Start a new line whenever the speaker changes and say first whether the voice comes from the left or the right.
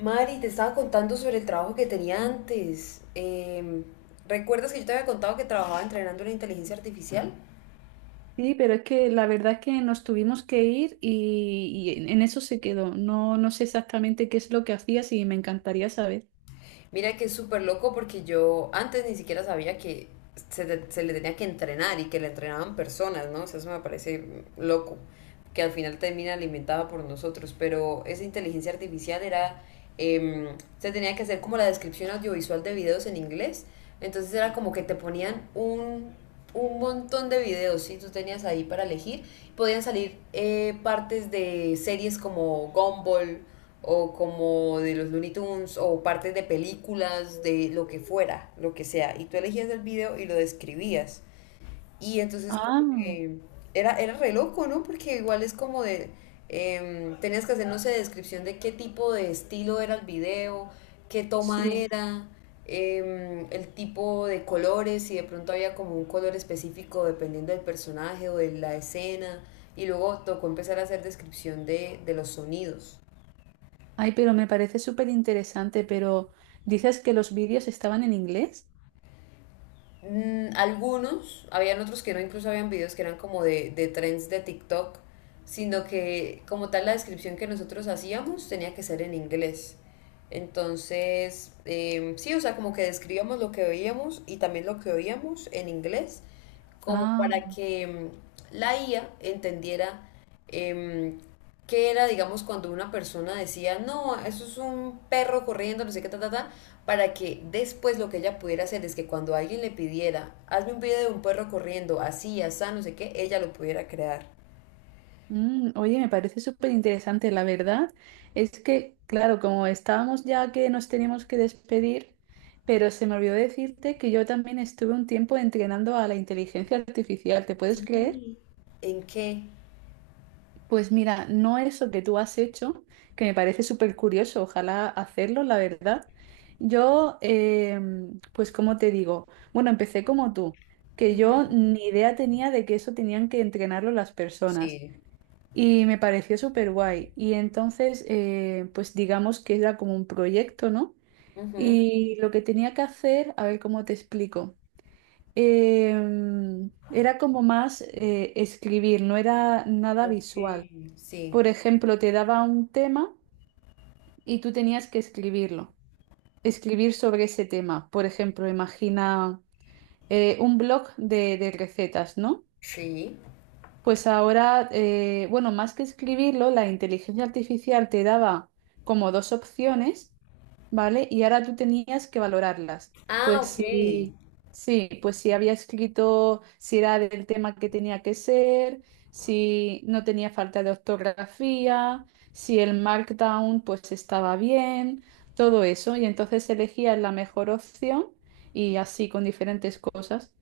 left: Mari, te estaba contando sobre el trabajo que tenía antes. ¿Recuerdas que yo te había contado que trabajaba entrenando la inteligencia artificial?
right: Sí, pero es que la verdad es que nos tuvimos que ir y en eso se quedó. No sé exactamente qué es lo que hacías y me encantaría saber.
left: Mira que es súper loco porque yo antes ni siquiera sabía que se le tenía que entrenar y que le entrenaban personas, ¿no? O sea, eso me parece loco, que al final termina alimentada por nosotros, pero esa inteligencia artificial era, em, se tenía que hacer como la descripción audiovisual de videos en inglés. Entonces era como que te ponían un montón de videos, ¿sí? Tú tenías ahí para elegir, podían salir partes de series como Gumball, o como de los Looney Tunes o partes de películas, de lo que fuera, lo que sea. Y tú elegías el video y lo describías. Y entonces como
right: Ah,
left: que era re loco, ¿no? Porque igual es como de, tenías que hacer, no sé, descripción de qué tipo de estilo era el video, qué toma
right: sí.
left: era, el tipo de colores, si de pronto había como un color específico dependiendo del personaje o de la escena. Y luego tocó empezar a hacer descripción de los sonidos.
right: Ay, pero me parece súper interesante, pero dices que los vídeos estaban en inglés.
left: Mm, algunos, habían otros que no, incluso habían videos que eran como de trends de TikTok, sino que como tal la descripción que nosotros hacíamos tenía que ser en inglés. Entonces, sí, o sea, como que describíamos lo que veíamos y también lo que oíamos en inglés como
right: Ah,
left: para que la IA entendiera em, qué era, digamos, cuando una persona decía, no, eso es un perro corriendo, no sé qué, ta, ta, ta, para que después lo que ella pudiera hacer es que cuando alguien le pidiera, hazme un video de un perro corriendo, así, así, no sé qué, ella lo pudiera crear.
right: mm, oye, me parece súper interesante. La verdad es que, claro, como estábamos ya que nos teníamos que despedir, pero se me olvidó decirte que yo también estuve un tiempo entrenando a la inteligencia artificial, ¿te puedes creer?
left: ¿En qué?
right: Pues mira, no eso que tú has hecho, que me parece súper curioso, ojalá hacerlo, la verdad. Yo, pues como te digo, bueno, empecé como tú, que yo ni idea tenía de que eso tenían que entrenarlo las personas
left: Sí.
right: y me pareció súper guay. Y entonces, pues digamos que era como un proyecto, ¿no?
left: Ujú.
right: Y lo que tenía que hacer, a ver cómo te explico. Era como más escribir, no era nada visual. Por
left: Sí,
right: ejemplo, te daba un tema y tú tenías que escribirlo, escribir sobre ese tema. Por ejemplo, imagina un blog de recetas, ¿no?
left: sí.
right: Pues ahora, bueno, más que escribirlo, la inteligencia artificial te daba como dos opciones, ¿vale? Y ahora tú tenías que valorarlas.
left: Ah,
right: Pues
left: ok.
right: sí, sí, pues si había escrito, si era del tema que tenía que ser, si no tenía falta de ortografía, si el markdown pues estaba bien, todo eso. Y entonces elegías la mejor opción y así con diferentes cosas.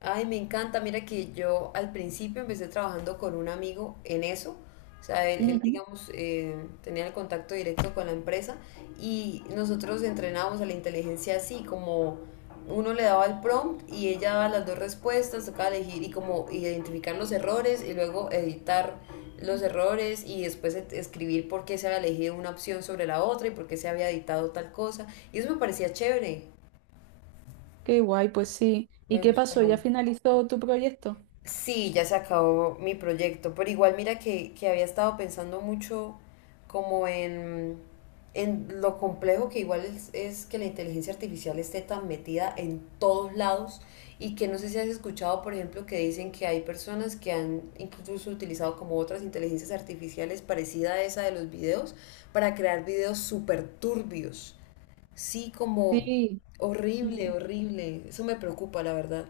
left: Ay, me encanta. Mira que yo al principio empecé trabajando con un amigo en eso. O sea, digamos, tenía el contacto directo con la empresa y nosotros entrenábamos a la inteligencia así, como uno le daba el prompt y ella daba las dos respuestas, tocaba elegir y como identificar los errores y luego editar los errores y después escribir por qué se había elegido una opción sobre la otra y por qué se había editado tal cosa. Y eso me parecía chévere,
right: Qué guay, pues sí. ¿Y
left: me
right: qué pasó?
left: gustaba.
right: ¿Ya finalizó tu proyecto?
left: Sí, ya se acabó mi proyecto, pero igual mira que había estado pensando mucho como en lo complejo que igual es que la inteligencia artificial esté tan metida en todos lados y que no sé si has escuchado, por ejemplo, que dicen que hay personas que han incluso utilizado como otras inteligencias artificiales parecida a esa de los videos para crear videos súper turbios. Sí, como
right: Sí,
left: horrible,
right: mm,
left: horrible. Eso me preocupa, la verdad.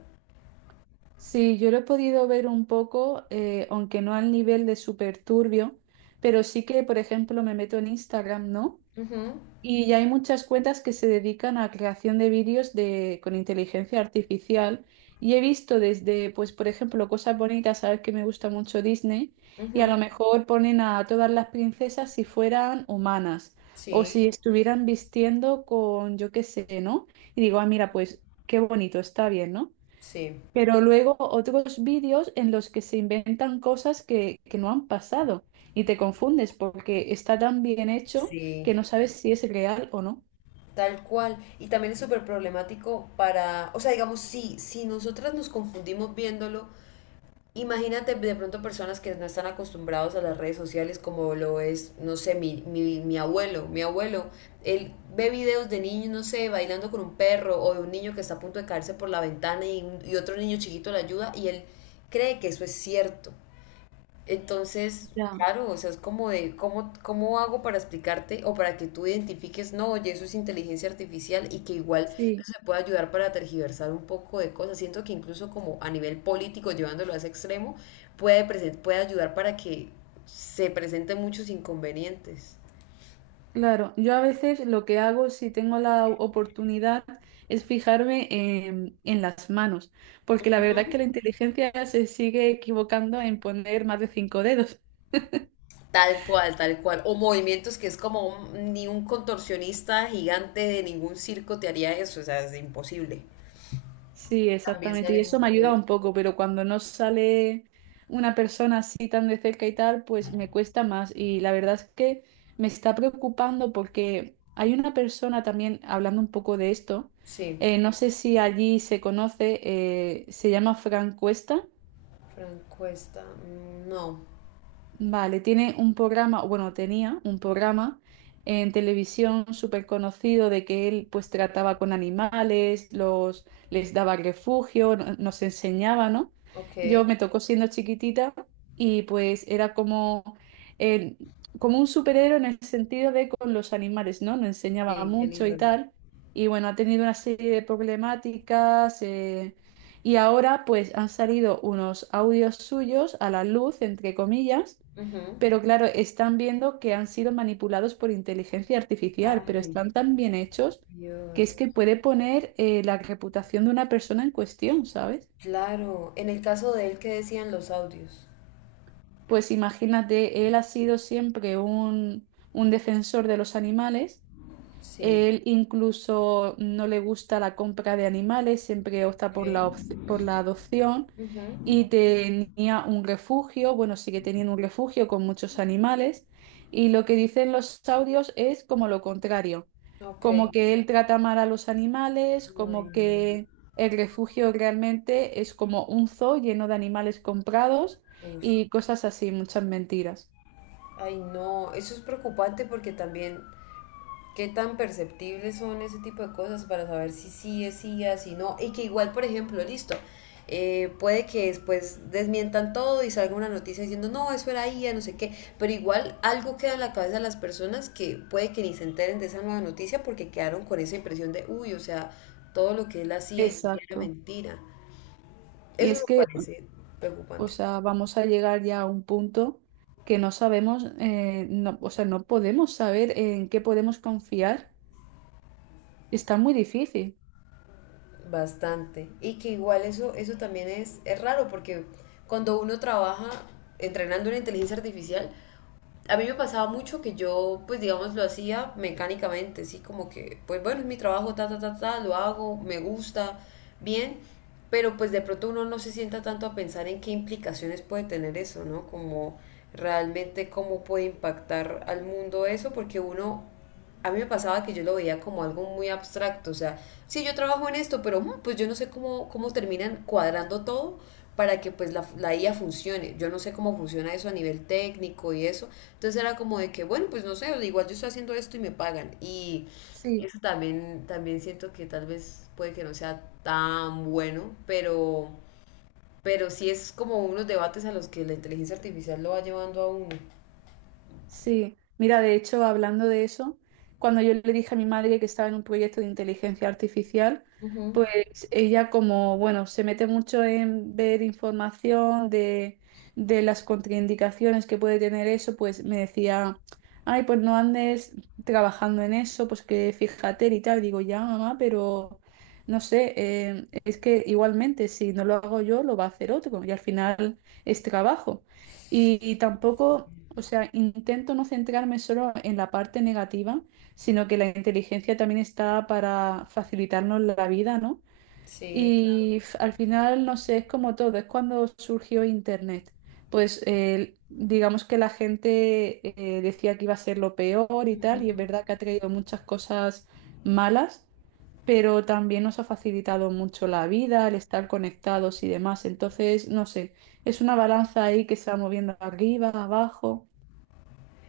right: sí, yo lo he podido ver un poco, aunque no al nivel de súper turbio, pero sí que, por ejemplo, me meto en Instagram, ¿no?
left: Ujú,
right: Y ya hay muchas cuentas que se dedican a creación de vídeos de, con inteligencia artificial. Y he visto desde, pues, por ejemplo, cosas bonitas, sabes que me gusta mucho Disney, y a lo
left: ujú,
right: mejor ponen a todas las princesas si fueran humanas o
left: sí.
right: si estuvieran vistiendo con, yo qué sé, ¿no? Y digo, ah, mira, pues qué bonito, está bien, ¿no?
left: Sí,
right: Pero luego otros vídeos en los que se inventan cosas que no han pasado y te confundes porque está tan bien hecho
left: sí,
right: que no sabes si es real o no.
left: tal cual. Y también es súper problemático para, o sea, digamos, si nosotras nos confundimos viéndolo, imagínate de pronto personas que no están acostumbrados a las redes sociales como lo es, no sé, mi abuelo, él ve videos de niños, no sé, bailando con un perro o de un niño que está a punto de caerse por la ventana y otro niño chiquito le ayuda y él cree que eso es cierto. Entonces,
right: Ya.
left: claro, o sea, es como de, ¿cómo, cómo hago para explicarte o para que tú identifiques, no, oye, eso es inteligencia artificial y que igual
right: Sí,
left: eso te puede ayudar para tergiversar un poco de cosas? Siento que incluso como a nivel político, llevándolo a ese extremo, puede ayudar para que se presenten muchos inconvenientes.
right: claro. Yo a veces lo que hago si tengo la oportunidad es fijarme en las manos, porque la verdad es que la inteligencia se sigue equivocando en poner más de cinco dedos.
left: Tal cual, tal cual. O movimientos que es como ni un contorsionista gigante de ningún circo te haría eso, o sea, es imposible.
right: Sí,
left: También
right: exactamente.
left: sale
right: Y eso me
left: mucho de
right: ayuda
left: eso.
right: un poco, pero cuando no sale una persona así tan de cerca y tal, pues me cuesta más. Y la verdad es que me está preocupando porque hay una persona también hablando un poco de esto.
left: Sí.
right: No sé si allí se conoce, se llama Fran Cuesta.
left: Francuesta, mm, no.
right: Vale, tiene un programa, bueno, tenía un programa en televisión súper conocido de que él pues trataba con animales, los, les daba refugio, nos enseñaba, ¿no? Yo
left: Ok,
right: me tocó siendo chiquitita y pues era como, eh, como un superhéroe en el sentido de con los animales, ¿no? Nos enseñaba
left: sí, qué
right: mucho
left: lindo.
right: y tal. Y bueno, ha tenido una serie de problemáticas. Y ahora pues han salido unos audios suyos a la luz, entre comillas,
left: Ujú.
right: pero claro, están viendo que han sido manipulados por inteligencia artificial, pero
left: Ay,
right: están tan bien hechos que es
left: Dios.
right: que puede poner la reputación de una persona en cuestión, ¿sabes?
left: Claro, en el caso de él, ¿qué decían los audios?
right: Pues imagínate, él ha sido siempre un defensor de los animales.
left: Sí,
right: Él incluso no le gusta la compra de animales, siempre opta por
left: ok.
right: por la adopción,
left: Ujú.
right: y tenía un refugio, bueno, sigue teniendo un refugio con muchos animales, y lo que dicen los audios es como lo contrario,
left: Ok.
right: como que él trata mal a los animales,
left: Ay,
right: como
left: no.
right: que el refugio realmente es como un zoo lleno de animales comprados
left: Ush.
right: y cosas así, muchas mentiras.
left: Ay, no, eso es preocupante porque también qué tan perceptibles son ese tipo de cosas para saber si sí es sí si no, y que igual, por ejemplo, listo, puede que después desmientan todo y salga una noticia diciendo, no, eso era IA, no sé qué, pero igual algo queda en la cabeza de las personas que puede que ni se enteren de esa nueva noticia porque quedaron con esa impresión de, uy, o sea, todo lo que él hacía y era
right: Exacto.
left: mentira.
right: Y
left: Eso me
right: es que...
left: parece
right: O
left: preocupante.
right: sea, vamos a llegar ya a un punto que no sabemos, no, o sea, no podemos saber en qué podemos confiar. Está muy difícil.
left: Bastante. Y que igual eso también es raro porque cuando uno trabaja entrenando una inteligencia artificial, a mí me pasaba mucho que yo, pues digamos, lo hacía mecánicamente, sí, como que, pues bueno, es mi trabajo, ta, ta, ta, ta, lo hago, me gusta, bien, pero pues de pronto uno no se sienta tanto a pensar en qué implicaciones puede tener eso, ¿no? Como realmente cómo puede impactar al mundo eso, porque uno a mí me pasaba que yo lo veía como algo muy abstracto, o sea, sí, yo trabajo en esto, pero pues yo no sé cómo, cómo terminan cuadrando todo para que pues la IA funcione. Yo no sé cómo funciona eso a nivel técnico y eso. Entonces era como de que, bueno, pues no sé, igual yo estoy haciendo esto y me pagan. Y
right: Sí.
left: eso también, también siento que tal vez puede que no sea tan bueno, pero sí es como unos debates a los que la inteligencia artificial lo va llevando a uno.
right: Sí, mira, de hecho, hablando de eso, cuando yo le dije a mi madre que estaba en un proyecto de inteligencia artificial,
left: Ujú.
right: pues ella como, bueno, se mete mucho en ver información de las contraindicaciones que puede tener eso, pues me decía, ay, pues no andes trabajando en eso, pues que fíjate y tal. Digo, ya, mamá, pero no sé, es que igualmente si no lo hago yo, lo va a hacer otro y al final es trabajo. Y tampoco... O sea, intento no centrarme solo en la parte negativa, sino que la inteligencia también está para facilitarnos la vida, ¿no?
left: Sí.
right: Y al final, no sé, es como todo, es cuando surgió Internet. Pues digamos que la gente decía que iba a ser lo peor y tal, y es verdad que ha traído muchas cosas malas, pero también nos ha facilitado mucho la vida, el estar conectados y demás. Entonces, no sé, es una balanza ahí que se va moviendo arriba, abajo.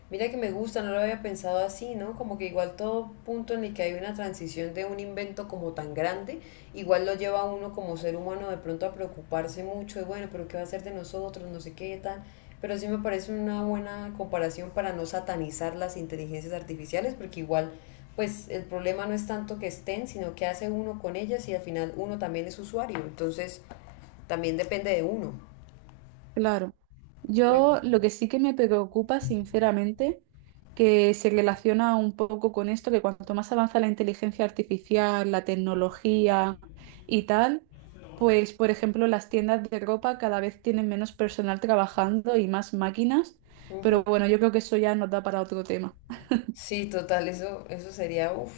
left: Mira que me gusta, no lo había pensado así, ¿no? Como que igual todo punto en el que hay una transición de un invento como tan grande, igual lo lleva a uno como ser humano de pronto a preocuparse mucho de, bueno, pero ¿qué va a ser de nosotros? No sé qué tal. Pero sí me parece una buena comparación para no satanizar las inteligencias artificiales, porque igual, pues el problema no es tanto que estén, sino que hace uno con ellas y al final uno también es usuario. Entonces, también depende de uno.
right: Claro.
left: Me
right: Yo lo que sí que me preocupa, sinceramente, que se relaciona un poco con esto, que cuanto más avanza la inteligencia artificial, la tecnología y tal, pues, por ejemplo, las tiendas de ropa cada vez tienen menos personal trabajando y más máquinas, pero
left: gusta.
right: bueno, yo creo que eso ya nos da para otro tema.
left: Sí, total, eso sería uf,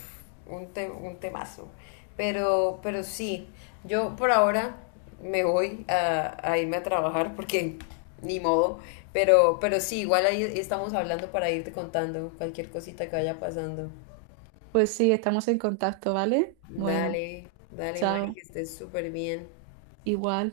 left: un temazo. Pero sí, yo por ahora me voy a irme a trabajar porque ni modo. Pero sí, igual ahí estamos hablando para irte contando cualquier cosita que vaya pasando.
right: Pues sí, estamos en contacto, ¿vale? Bueno,
left: Dale, dale, Mari,
right: chao,
left: que estés súper bien.
right: igual.